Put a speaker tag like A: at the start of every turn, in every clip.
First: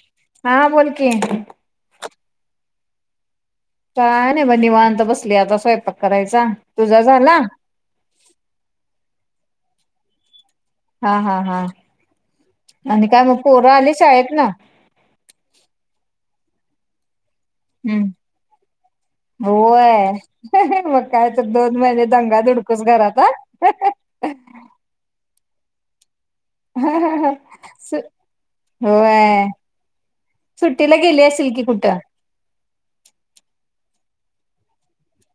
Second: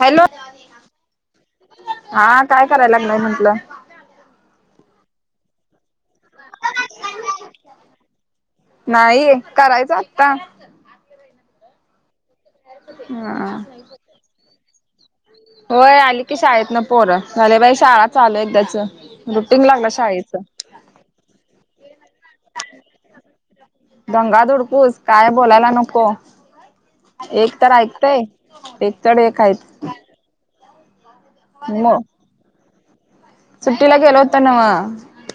A: Hello.
B: हा बोल की
A: हा काय कराय लागलाय? म्हंटलं.
B: काय नाही ब निवांत बसली आता स्वयंपाक करायचा. तुझा झाला?
A: नाही [unintelligible]
B: हा हा हा आणि काय मग
A: हा
B: पोरं आली शाळेत न?
A: होय आली की शाळेत ना पोर. झाले बाई
B: हम्म
A: शाळा चालू एकदाच रुटीन लागलं
B: होय
A: शाळेच.
B: मग काय तर दोन महिने दंगा धुडकूस घरात हा
A: दंगा धूडकूस काय बोलायला नको. एक तर
B: सु
A: ऐकतय एक तड एक
B: होय
A: आहेत.
B: सुट्टीला गेली असेल की
A: मग
B: कुठं
A: सुट्टीला गेलो होतो नव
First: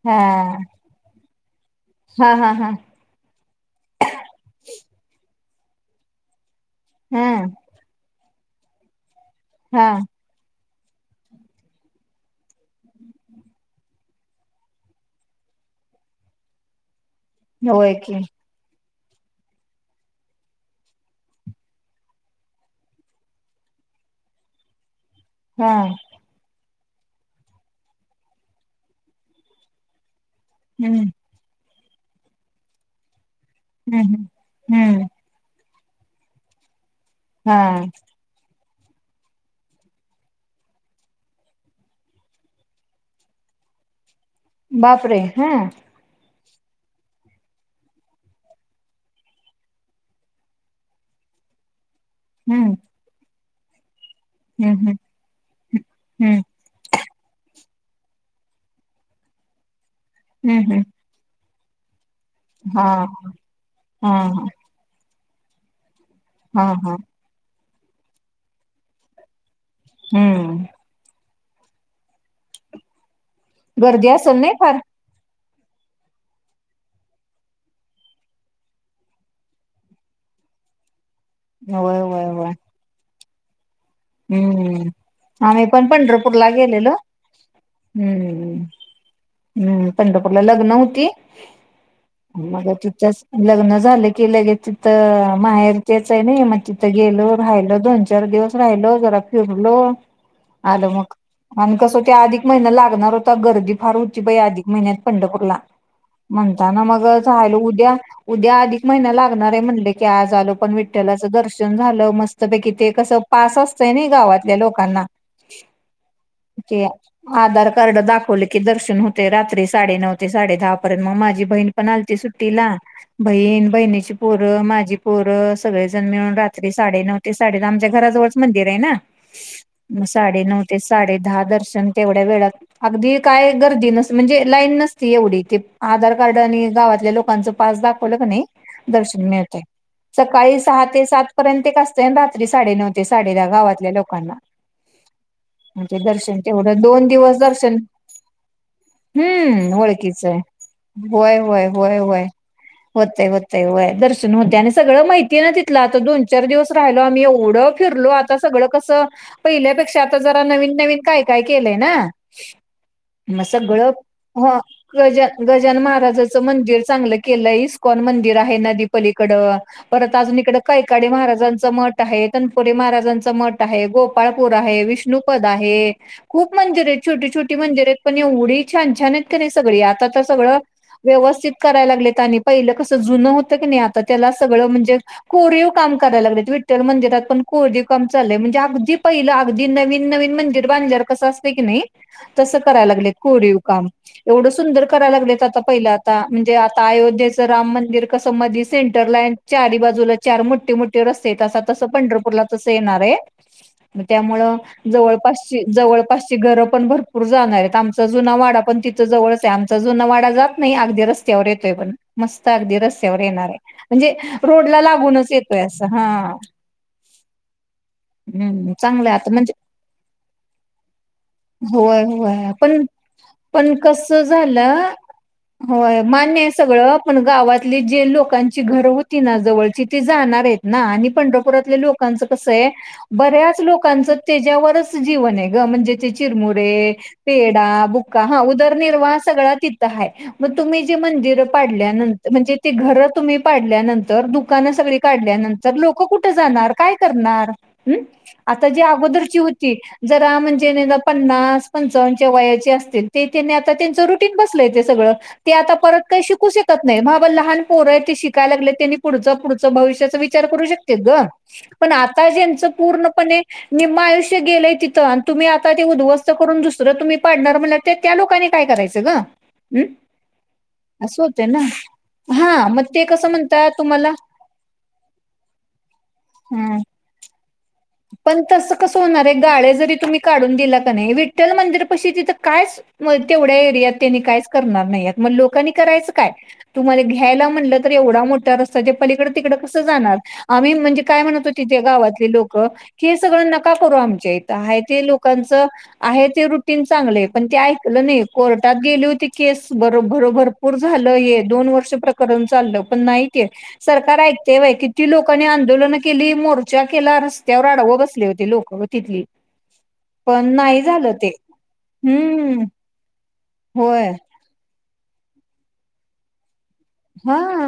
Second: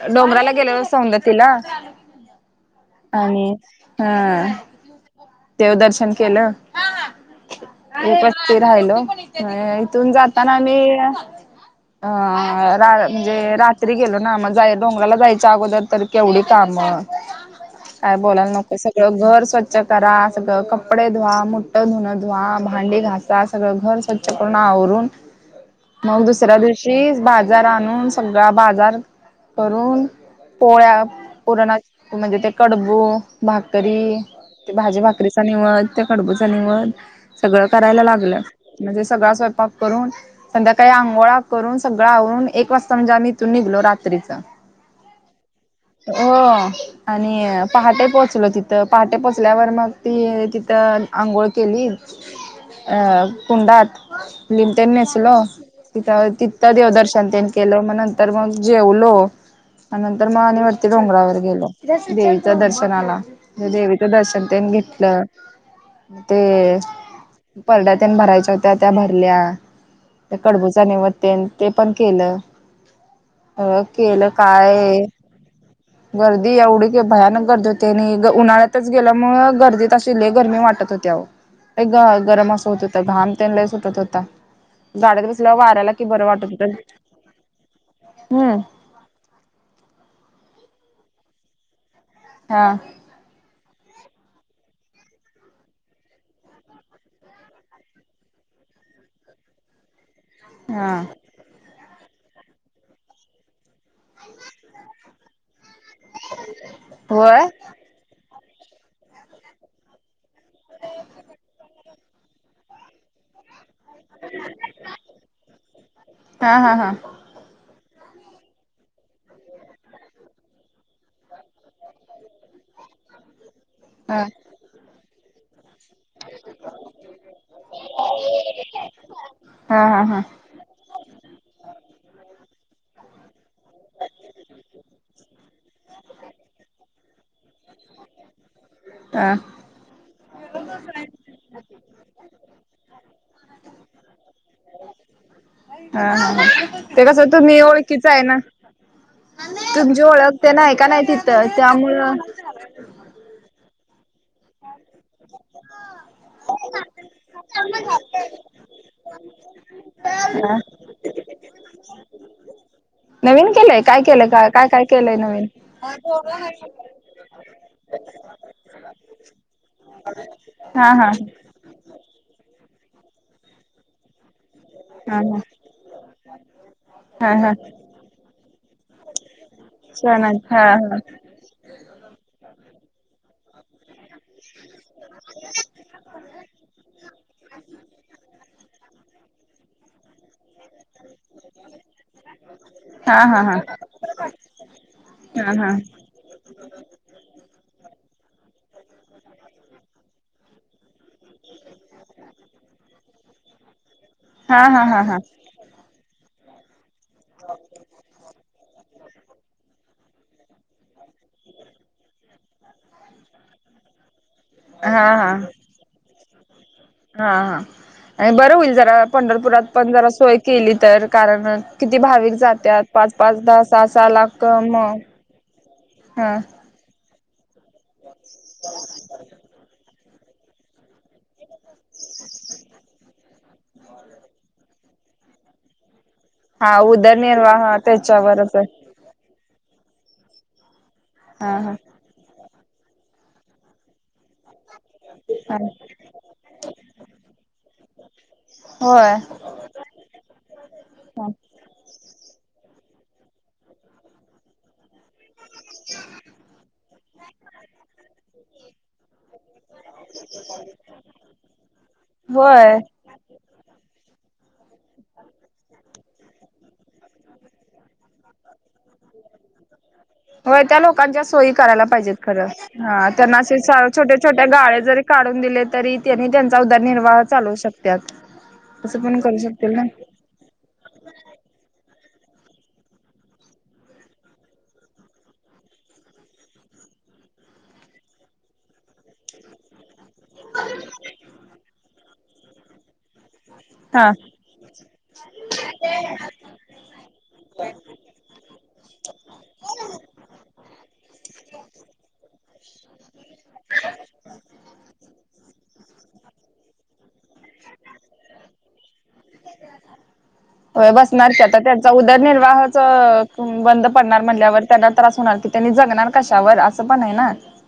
B: हा
A: डोंगराला गेलेलो सौदत्ती ला.
B: हा हा हा
A: आणि ह देव दर्शन केलं.
B: हम्म.
A: ते राहिल. इथून जाताना आमी अ रा म्हणजे रात्री गेलो ना मग जाय डोंगराला जायच्या अगोदर तर केवढी काम
B: होय की
A: काय बोलायला नको! सगळं घर स्वच्छ करा, सगळं कपडे धुवा, मोठ धुणं धुवा, भांडी घासा, सगळं घर स्वच्छ करून आवरून
B: हा
A: मग दुसऱ्या दिवशी बाजार आणून, सगळा बाजार करून पोळ्या,
B: हम्म
A: पुरणा म्हणजे ते कडबू,
B: हम्म
A: भाकरी
B: हम्म
A: ते भाजी
B: हम्म
A: भाकरीचा निवद, त्या कडबूचा निवद सगळं
B: हा
A: करायला लागलं. म्हणजे सगळा स्वयंपाक करून संध्याकाळी आंघोळा करून सगळं आवरून एक वाजता म्हणजे आम्ही इथून निघलो रात त्रिचं
B: बापरे हा
A: हो. आणि पहाटे पोहोचलो तिथ पहाटे पो ल्यावर मग ती तिथं आंघोळ केली
B: हम्म
A: अ कुंडात. लिंब
B: हम्म
A: तीन
B: हम्म
A: नेसलो तथ
B: हम्म
A: तीथ देवदर्शनंतन ग केल मग नंतर मग जेवलो नंतर मग
B: हम्म हम्म
A: आणिवती डोंगरावर गेलो. देवीच
B: हा
A: दर्शनाला म्हणे देवीचं
B: हा
A: दर्शन त्यांनी घेतलं,
B: हा
A: ते
B: हा
A: परड्यातीन भरायच्या होत्या त्या भरल्या.
B: हम्म
A: कडबुचे निवेद ते पण केलं. अ
B: गर्दी
A: केलं
B: असेल नाही फार
A: काय? गर्दी एवढी की भयानक गर्दी होते आणि उन्हाळ्यात च गेल्यामु गर्दीत असश गरमी वाटत होत्या
B: होय
A: ग
B: होय होय
A: गरम असं होत होत घाम तेन लय सुटत होता
B: हम्म
A: गाडीत बसल्यावर
B: आम्ही पण
A: वाऱ्याला कि बरं वाटत
B: पंढरपूरला
A: होतं.
B: गेलेलो. हम्म हम् पंढरपूरला. नव्हते
A: हा
B: पण तिथेच लग्न झालं की लगेच तिथं माहेर तेच आहे नाही मग तिथं गेलो राहिल दोन चार दिवस राहिलो. जरा फिरलो आणि आलो
A: हा
B: मग अधिक महिना लागणार होता गर्दी फार उची पई अधिक महिन्यात पंढरपूरला म्हणताना मग
A: होय
B: हाल उद्या उद्या अधिक महिना लागणार आहे म्हणले की आज आलो पण विठ्ठलाचं दर्शन झालं. मस्तपैकी ते कस पास अस गावातल्या लोकांना
A: हा हा हा
B: आ कर्ड दाखवले की दर्शन होते रात्री साडेनऊ ते साडे दहा पर्यंत मग माझी बहीण पण आलती सुट्टीला. बहिण बहिणीची
A: हा
B: पोरं, माझी पोरं सगळेजण मिळून रात्री साडे नऊ ते साडे आमच्या घराजवळच मंदिर आहे ना
A: हा हा
B: मग
A: हा हा
B: साडे नऊ ते साडे दहा दर्शन तेवढ्या वेळात अगदी काय गर्दी नस म्हणजे लाईन नसती एवढी ते आधार कार्ड आणि गावातल्या लोकांचं पा पास दाखवलं कणी दर्शन मिळत सकाळी सहा ते सात पर्यंत एक असत रात्री साडे नऊ ते साडे दहा गावातल्या लोकांना. म्हणजे
A: हा
B: दर्शन
A: ह
B: तेवढं
A: ते
B: दोन
A: कसं
B: दिवस
A: तुम्ही
B: दर्शन
A: ओळखीच आहे ना.
B: हम्म
A: तुमची
B: ओळखीच आहे.
A: ओळखते नाही का नाही
B: होय
A: तिथं
B: होय होय
A: त्यामुळं
B: होय. होतय होतेय व्हय. त्या आणि सगळं माहितीय ना तथलं. आता दोन चार दिवस राहिलो आम्ही. एवढं फिरलो आता सगळं कसं पहिल्यापेक्षा आता जरा
A: हा
B: नवीन नवीन काय काय केलंय ना? मग
A: नवीन केलंय
B: सगळं
A: काय केलं काय
B: ह.
A: काय काय केलंय
B: गजान
A: नवीन
B: गजानन महाराजाचं मंदिर चांगलं केलंय इस कोण मंदिर आहे नदीपलीकड. परत अजून इकड
A: हा
B: कैकाडे
A: हा
B: महाराजांचं मठ आहे. पुरी महाराजांचं मठ आहे. गोपाळ र आहे,
A: हा हा
B: विष्णुपद आहे खूप मंदिर आहेत. छोटी
A: हा हा
B: छोटी मंदिर आहेत. पण एवढी छान छान येत. ती सगळी आता तर
A: सण
B: सगळं
A: हा हा
B: व्यवस्थित करायला लागले आणि पहिलं कस जुन होत की नाही? आता त्या सगळं म्हणजे कोरीव काम करायला लाग विठ्ठल मंदिरात पण कोरीव काम चालले. म्हणजे, अगदी पहिला नवीन नवीन मंदिर. बायरजार कस असतंय की नाई? तस करायला लागलेत
A: हा हा हा
B: कोरीव काम. एवढ सुंदर करायला लागलेत
A: हा
B: आता
A: हा
B: पहिलं आता म्हणजे, आता अयोध्येचं राम मंदिर कसं मधे सेंटरला चार ही बाजूला चार मो मोठे रस्ते अस. तसं पंढर पूरला तसं येणार आहे. त्यामुळ
A: हा हा हा हा
B: जवळपास जवळपासची घर पण भरपूर जाणारे. आमचा जुना वाडा पण तिथं जवळच आहे आमचा जुना वाडा जात नाही अगदी रस्त्यावर येतोय. पण मस्त अगदी रस्त्यावर येणार आहे म्हणजे रोडला
A: हा
B: लागूनच
A: हा
B: येतोय. ते असं हा.
A: हा हा. आणि बरं
B: हम्म
A: होईल जरा
B: चांगलं आहे आता म्हणजे
A: पंढरपुरात पण जरा सोय केली तर, कारण किती
B: होय
A: भाविक
B: होय
A: जात्यात
B: पण
A: पाच पाच दहा
B: पण
A: सहा सहा
B: कसं
A: लाख
B: झालं
A: मग
B: होय मान्य आहे सगळं, पण गावातली जे लोकांची घरं होती ना जवळची तीच जाणार आहेत ना आणि पंढ जे लोकांचं कसंय, बऱ्याच लोकांचं त्याच्यावरच जीवन आहे गं, म्हणजे चे
A: हा
B: चिरमुरे,
A: उदरनिर्वाह
B: पेढा, बुक्का हा
A: त्याच्यावरच आहे
B: उदरनिर्वाह हा सगळा तिथं हाय, म तुम्ही ते मंदिरं
A: हा हा
B: पाडल्यानंतर म्हणजे ते घर तुम्ही पाडल्यानंतर दुकानं स सगळी
A: हा
B: काढल्यानंतर लोकं कुठं जाणार? काय करणार? हम्म. आता जी
A: होय
B: अगोदरची होती, जरा म्हणजे पन्नास पंचावन्नच्या वयाची असतील. ते त्यांनी आता त्यांचं रुटीन बसलंय ते सगळं. ते आता परत काही शिकू शकत नाही, बाबा लहान पोरं आहेत ते शिकाय लागले त्यांनी पुढंच पुढंच भविष्याच विचार करू शकतेत गं, पण आता ज्यांचं
A: होय
B: पूर्णपणे निम्म आयुष्य गेलंय तिथं‌ आणि तुम्ही आता ते उद्ध्वस्त करून दुसरं तुम्ही पाडणार म्हणल्यावर त त्या लोकांनी काय करायचं गं? हम्म.
A: होय त्या लोकांच्या सोयी करायला पाहिजेत खरं,
B: मग ते
A: हा
B: कसं
A: त्यांना असे
B: म्हणतात तुम्हाला
A: छोट्या छोट्या गाळे जरी काढून दिले तरी त्यांनी त्यांचा
B: ह
A: उदरनिर्वाह चालवु शक
B: पण तसं कसं होणार आहे गाळे
A: ना
B: जरी तुम्ही काढून दिला का नाही विठ्ठल मंदिर पशी तिथं कायच म तेवढ्या एरियात त्यांनी कायच करणार नाहीयेत, मग लोकांनी करायचं काय? तुमा ला घ्यायला म्हटलं तर एवढा मोठा रस्ता ते पलीकडं तिकडं कसं जाणार? आम्ही म्हणजे काय म्हणतो ते गावातले लोकं, की हे सगळं नका करू
A: हा
B: आमच्या इथं, हाय ते लोक कांच आहे ते रु टीन चांगले पण ते ऐकलं नाही, कोर्टात गेली होती केस बर भर भरपूर झालं हे दोन वर्ष प्रकरण चाललं पण नाही ते, सरकार ऐकतय व्हय, किती लोकांनी आंदोलन केली मोर चा केला. रस्त्यावर आडवं बसले होते लोकं तिथली. पण नाही
A: अ
B: झालं ते
A: बसणार की, आता त्यांचा
B: हम्म
A: उदरनिर्वाहच अ बंद
B: होय
A: पडणार म्हणल्यावर त्यांना त्रास होणार. त्यांनी जगणार कशावर? अस
B: हा,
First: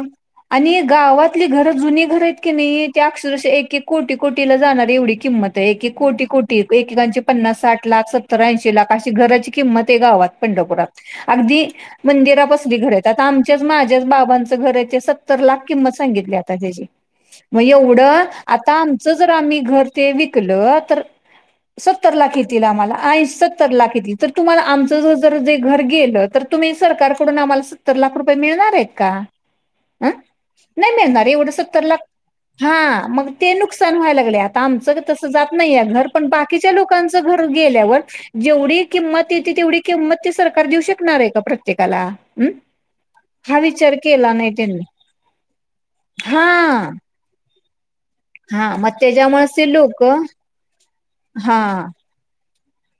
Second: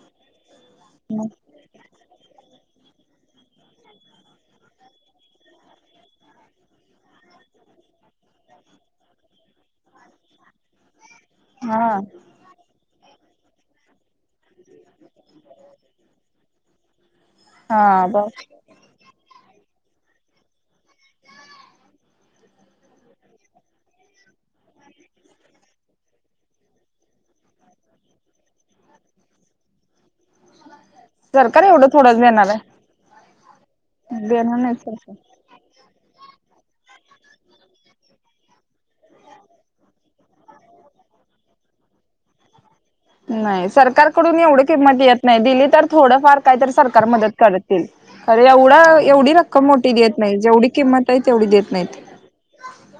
B: आणि गावातली घरं जुनी घर आहेत की नाही? त्या अक्षरश एक एक कोटी कोटीला जाणारी एवढी किंमत आहे एक कोटी कोटी एकेकांचे पन्नास साठ लाख सत्तर ऐंशी लाख अशी घराची किंमत आहे, गावात पंढपुरात. अगदी
A: हा
B: मंदिरा पसली घर येत. आता आमच्याच माझ्याच बाबां घर आहे ते सत्तर लाख किंमत सांगितली आता त्याची. मग
A: हा
B: एवढं
A: बर
B: आता आमचं जर, आम्ही घर ते विकल तर सत्तर लाख येतील आम्हाला, आ सत्तर लाख येतील तर तुम्हाला आमचं जर जे घर गेलं तर तुम्ही सरकारकडून आम्हाला सत्तर लाख रुपये मिळणार आहेत का? आ नाही मिळणारे एवढं
A: सरकार
B: सत्तर ला
A: थोडंच देणार आहे
B: हा मग ते नुकसान व्हायला लागले,
A: देणार
B: आता
A: नाही
B: आमचं
A: सरकार
B: तस जात नाहीया घर. पण बाकीच्या लोकांच घर गेल्यावर जेवढी किंमत येते तेवढी किंमत ते सरकार देऊ शकणार हाय का, प्रत्येकाला. हा
A: नाही
B: विचार केला
A: सरकारकडून
B: नाही
A: एवढं
B: त्यांनी
A: किंमत येत नाही दिली, तर थोडंफार
B: हा
A: काय तर सरकार मदत करतील. अरे!
B: हा
A: एवढा
B: मग
A: एवढी
B: त्याच्यामुळेच
A: रक्कम
B: ते
A: मोठी
B: लोक
A: देत नाही जेवढी किंमत आहे तेवढी देत
B: हा
A: नाहीत.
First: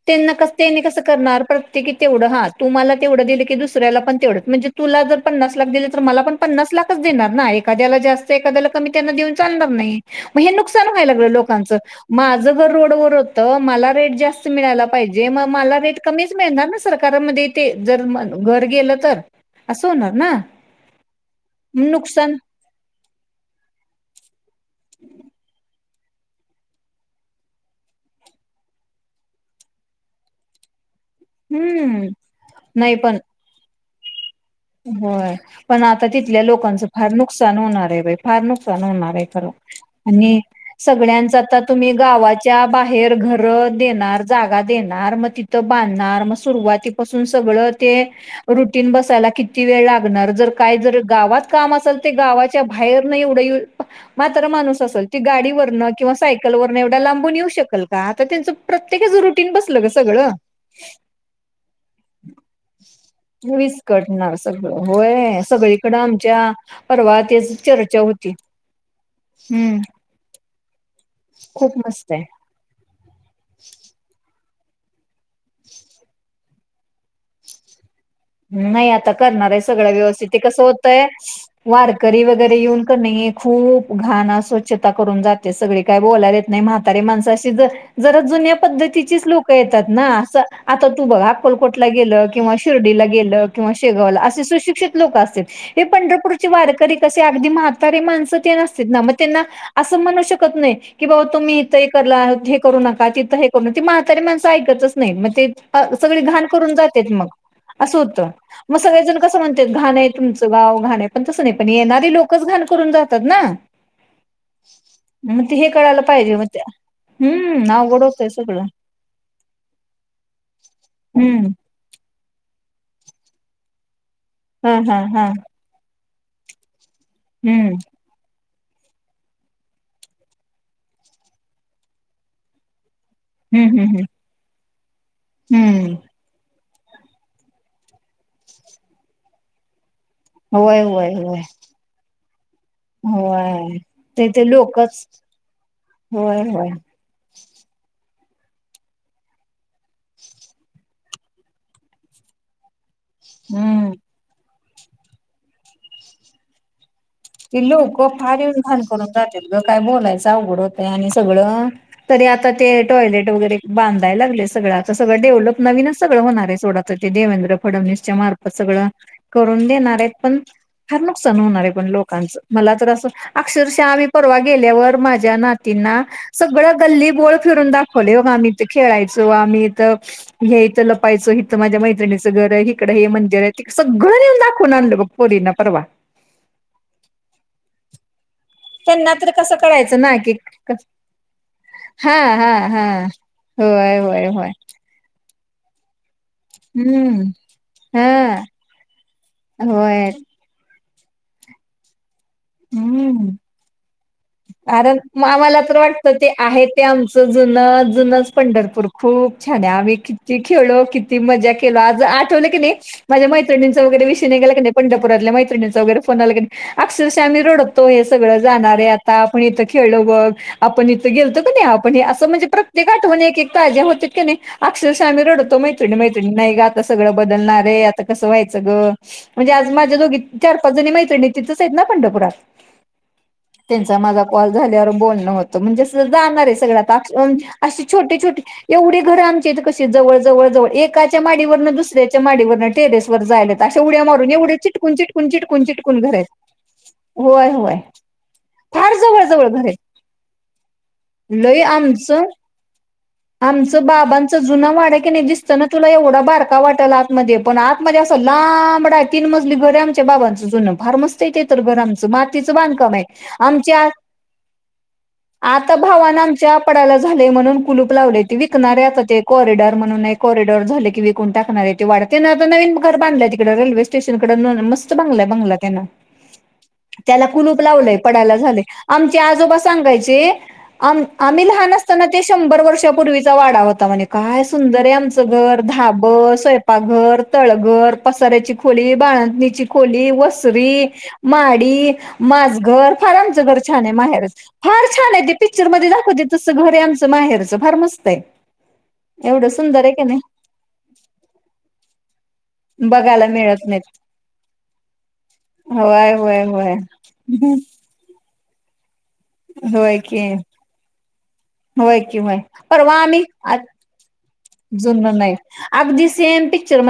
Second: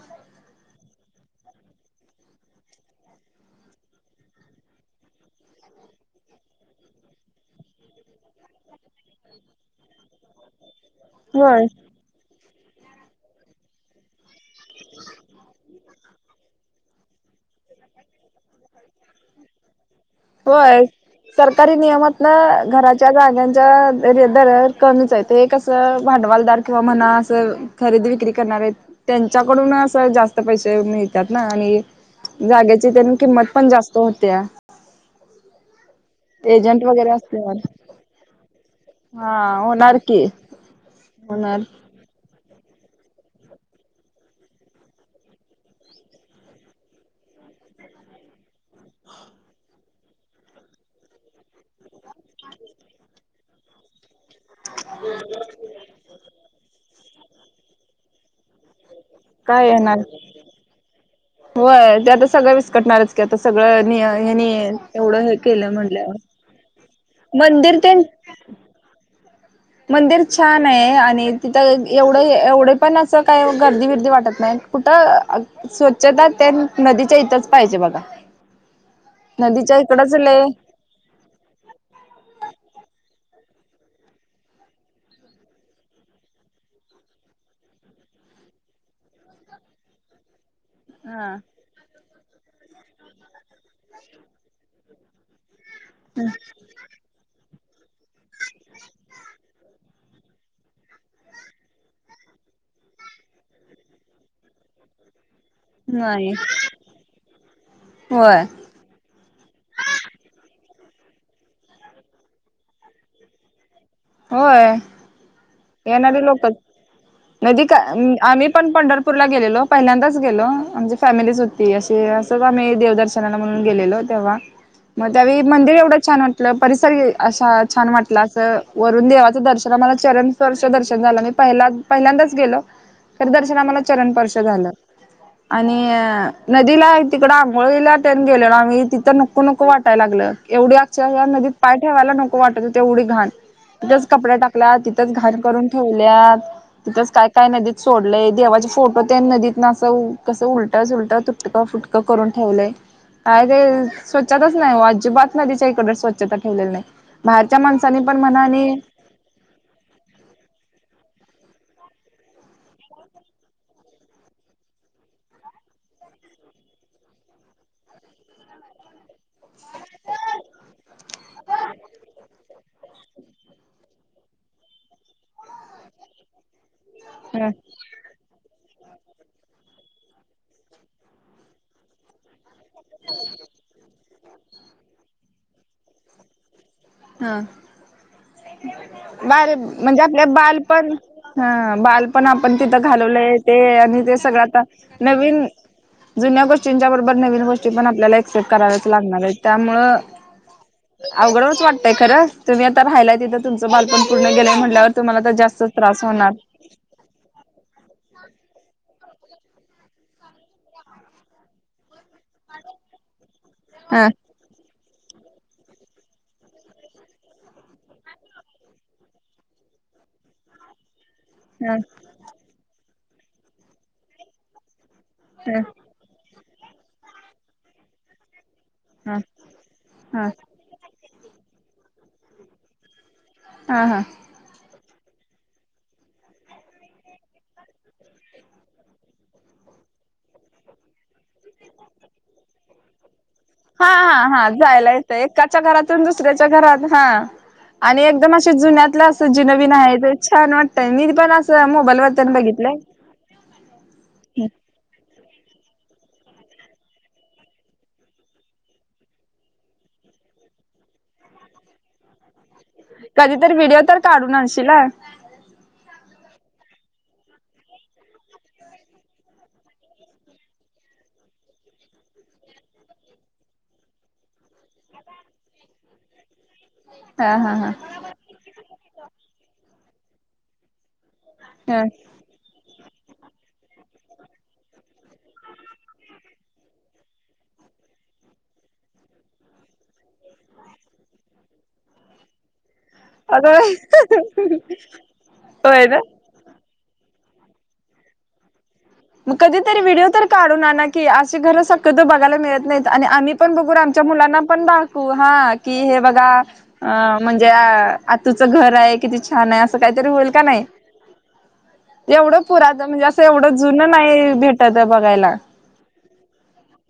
B: त्यांना क त्यांनी कसं करणार प्रत्येकी तेवढं हा तुम्हाला तेवढं दिलं की दुसऱ्याला पण तेवढं म्हणजे तुला जर पन्नास लाख दिले तर मला पण पन्नास लाखच देणार ना, एखाद्याला जास्त एखाद्याला कमी त्यांना देऊन चालणार ना ही म हे नुकसान व्हाय लागलं
A: होय
B: लोकांचं माझ घर रोडवर होत, मला रेट जास्त [unintelligible] मिळाला पाहिजे म मला [unintelligible] कमीचं मिळणार ना सरकार मध्ये ते जर म घर गेल तर होणार ना
A: होय. सरकारी नियमात ना
B: नुकसान
A: घराच्या जाग्यांच्या द दर कमीच हायत ते कसं भांडवालदार किंवा म्हणा असं खरेदी विक्री करणार आहेत, त्यांच्याकडून असं जास्त पैसे मित ना आणि
B: हम्म
A: जागेची
B: नाही
A: त्या
B: पण
A: किंमत पण जास्त होते्या
B: होय पण आता आता तिथल्या
A: एजंट
B: लोकांच
A: वगैरे
B: फार
A: असल्यावर
B: नुकसान होणार आहे बा फार नुकसान होणार आहे खर
A: हा होणार की
B: आणि स सग जाता
A: होणार
B: तुमही गाात च्या बाहेर घर देणार जागा देणार मग तिथं बांधणार मग सुरुवातीपासून स स ते रुट बसाला क किती वेळ लागणार जर काय जर गावात काम असेल तर गावाच्या बाहेर नाही एवढं मात्र माणूस असेल ती गाडीवररं किंवा सायकल वरन एवढा लांबून येऊ शकल का आता त्यांचं प्रत्य ते त्याचं रुटीन
A: काय
B: बसलं ग
A: येणार
B: सगळं
A: होय ते आता सगळं विस्कटणारच की आता सगळं
B: विस्कटणार सगळं
A: एवढ हे
B: होय
A: केलं
B: सगळीकडं
A: म्हवर
B: आमच्या परवा तेच
A: मंदिर
B: चर्चा होती हम्म
A: मंदिर छान आहे आणि
B: खूप
A: तिथं
B: मस्त आहे.
A: एवढं एवढे पण असं काही गर्दी फिर्दी वाटत नाही कुठं स्वच्छता त्या नदीच्या इथंच पाहिजे बघा
B: नाही आता करणार आहे
A: नदीच्या
B: सगळं
A: इकडच
B: व्यवस्थित
A: लय
B: कसं होतय वारकरी वगैरे येऊन करण खूप घण स्वछता करून जाते सगळी काही बोलायला येत नाही म्हातारारी माणसाशी ज जुन्या पद्धतीचीच लोक येतात ना अस आता तू बघा अक्कलकोटला गेलं किंवा शिर्डीला गेलं किंवा शेगावला असे सुशिक्षित लोक अस पंढरपूरचे वारकरी कग माण ते नसत ना मग त्यांना असं म्हणू शकत नाही की बा तुम्ही इथ तिथ हे कर म्हातारी माणं ऐकतच नाही मग ते सगळी
A: नाही
B: घाण करून जात मग असं होतं
A: होय
B: मग सगळेजण कसं म्हणतात घाण आहे तुमचं ग घाण आहे पण तसं नाही पण येणारी लोकच घाण करून जातात ना
A: होय
B: मग ते हे कळायला पाहिजे मग त्या
A: न का आम्ही पण पंढरपूरला गेलेलो पहिल्यांदाच गेलो आमची फॅमिलीच
B: हम्म
A: होती अशी अस आम्ही देवदर्शनाला म्हणून गेलेलो तेव्हा
B: हा हा
A: मग
B: हा
A: त्यावेळी मंदिर एवढं छान वाटलं परि असा
B: हम्म
A: छान म्हटलं असं वरून देवाचं दर्शन आम्हाला चरण स्पर्श दर्शन झालं मी पहि पहिल्यांदाच गेलो तर दर्शन
B: हम्म
A: आम्हाला
B: हम्म हम्म
A: चरणपर्श झालं आणि
B: हम्म
A: नदीला तिकड आंघोळीला टन गेलेलो आम्ही तिथं नको नको वाट लागलं एवढी
B: होय होय
A: आ
B: होय
A: नदीत पाय ठेवायला नको वाटत तेवढी घाण
B: होय
A: तिथंच
B: ते
A: कपड्या
B: ते
A: टाकल्या
B: लोकच
A: तिथंच घर करून ठेवल्या
B: होय होय
A: तिथंच काय काय नाही त सोड य देवाचे फोटो ते नदीत ना कसं उलट उलट तुटकं फुटकं करून ठेवलंय काय ते
B: हम्म
A: स्वच्छताच नाही अजिबात नाही तिच्या इकडे स्वच्छताेलेली नाही बाहेरच्या
B: ती लोक
A: माणसांनी पण
B: फार
A: म्हणा
B: येऊन
A: आणि
B: घान करून जातील ल काय बोलायचं अवघड होतं आणि सगळ तरी आता ते टॉयलेट वगैरे बांधायला लागले सगळे सगळंचं सगळं डेव्हलप नवीनच सगळं होणार आहे सोडाच देवेंद्र फडणवीसच्या मार्फत सगळं करून देणार आहेत पण फार नुकसान होणार आहे पण लोक मला तर अस अक्षरशः आम्ही परवा गेल्यावर माझ्या सगळ गल्ली बळ
A: ह
B: फिरून दाखवले हो आम खेळायचो आम्ही इथं ह्या इथं लपायचो इथं माझ्या मैत्रिणीचं घर इिकडं हे मंदिर आहे त सगळं नेऊन दाखवून आणल पोरीना परवा
A: हा
B: त्यांना तर
A: बर
B: कसं कळायचं
A: म्हणजे
B: ना
A: आपले
B: की
A: बाल पण ह बाल
B: हा
A: पण
B: हा
A: आपण तिथं
B: हा
A: घालवलं
B: होय
A: ते ते
B: होय होय
A: सगळं आ नवीन जुन्या गोष्टींच्या बरोबर
B: हम्म
A: नवीन गोष्टी पण आपल्याला
B: हा
A: एक्सपेक्ट कराव्याच लागणार आहे त्यामु
B: होय
A: अवघडच वाटतय खरं तुम्ही आता राहिलाय
B: हम्म
A: तिथं तुमचं बालपण पूर्ण गेलंय म्हणल्यावर
B: कारण
A: तुम्हाला
B: म
A: तर जास्तच त्रास होणार
B: जु जुनाच पंढरपूर खूप छान आहे आम्ही किती खेळो किती मजा केलो आज आठवलं की नाही माझ्या माह मं वगैर
A: हा
B: विषय नाही [unintelligible] आ् रडतो हे सगळ जाणार आहे आता आपण इथ खेळलो बघ आपण. गेलतो का नाही
A: हा
B: आपण हे असं म्हणजे प्रत्येक आठवण एक ताज्या होत का नाही, अक्षरश आम्ही रडतो
A: हा
B: मैत्रणी -मैत्रणी नाही ग आता सगं बदलणार आहे आता कसं माहि. ं
A: हा
B: म्हणजे आज माझ्या दोघी
A: हा
B: चार पाच जणी मैत्रिणी तिथंच आहेत ना पंढरपुरात.
A: हा
B: त्यांचा
A: हा
B: माझा कॉल झाल्यावर, बोलणं होतं म्हणजे जाणार आहे सगळ्या अशी छोटे छोटे एवढी घरं आमची कशी, जवळ जवळ जवळ एकाच्या माडीवर दुसऱ्याच्या माडीवर टेरेस, जाय आहेत अशा
A: हा
B: उड्या
A: हा
B: मारून या उड्या चिटकून चिकून चिटकून चिटकून घर आहेत.
A: घात हा
B: होय होय
A: आणि एकदम
B: फार
A: जुन्यालं अस
B: जवळ
A: जी
B: जवळ घर
A: नवीन
B: आहेत.
A: आहे ते छान वाटत मी पण,
B: लय आमचं
A: मोबालवत्न बघितले
B: आमचं बाबांचा जुन वाडा, नाही दिसत ना तुला एवढा बारका वाटेल आत म पण आत म असं लांबडा तीन मजली घरी आमच्या बाबांचं जन फारमस्त तररमच माती, [unintelligible]
A: कधीतरी व्हिडिओ
B: [unintelligible]
A: तर काढून आणशील हा
B: आतावा पडाला झाले म्हणून कुलूप लावले विकणार ते कॉरिडॉर म्हणून कॉरिडॉर झाले, णार ते वा आता नवीन घर बांधलंय तिकड रेल्वे स्टेशनकड मस्त बांगलाय बांला त्यांना, त्याला
A: हा
B: कुलूप
A: हा
B: लावलय पडायला झालंय आमचे आजोबा सांगायचे. आम आम्ही लहान
A: हा
B: असताना ते शंभर वर्ष पूर्वीचा वाडा होता म्हणज काय सुंदर आहे आमचं घर धाबर स्वयंपाघर तळघर, पसऱ्याची खोळी बाळांनीची खोली वसरी माडी माजघर फार आमचं घर
A: अगं
B: छान आहे माहेरच फार छान आहे ते
A: होय
B: पिक्चरमध्ये
A: ना
B: दाखवते तसं घर आहे आमच. माहेरचं फार मस्त आहे.
A: मग
B: एवढं
A: कधीतरी
B: सुंदर आहे की
A: व्हिडिओ
B: नाही
A: तर काढून ना की अशी घर सक्त तो बघायला मिळत. नाही आणि
B: बघायला
A: आम्ही पण
B: मिळत
A: बघू
B: नाहीत
A: आमच्या मुलांना पण दाखवू हा कि हे
B: होय
A: बघा
B: होय होय
A: अ म्हणजे आतुचं घर आहे. किती छान आहे असं
B: होय
A: काहीतरी
B: की
A: होईल, का नाही
B: होय कि होय
A: एवढं पुर
B: परवा
A: म्हणजे असं
B: आम्ही
A: एवढं. जुन नाही भेटत
B: जुनं
A: बघायला.
B: नाही अगदी सेम पिक्चर म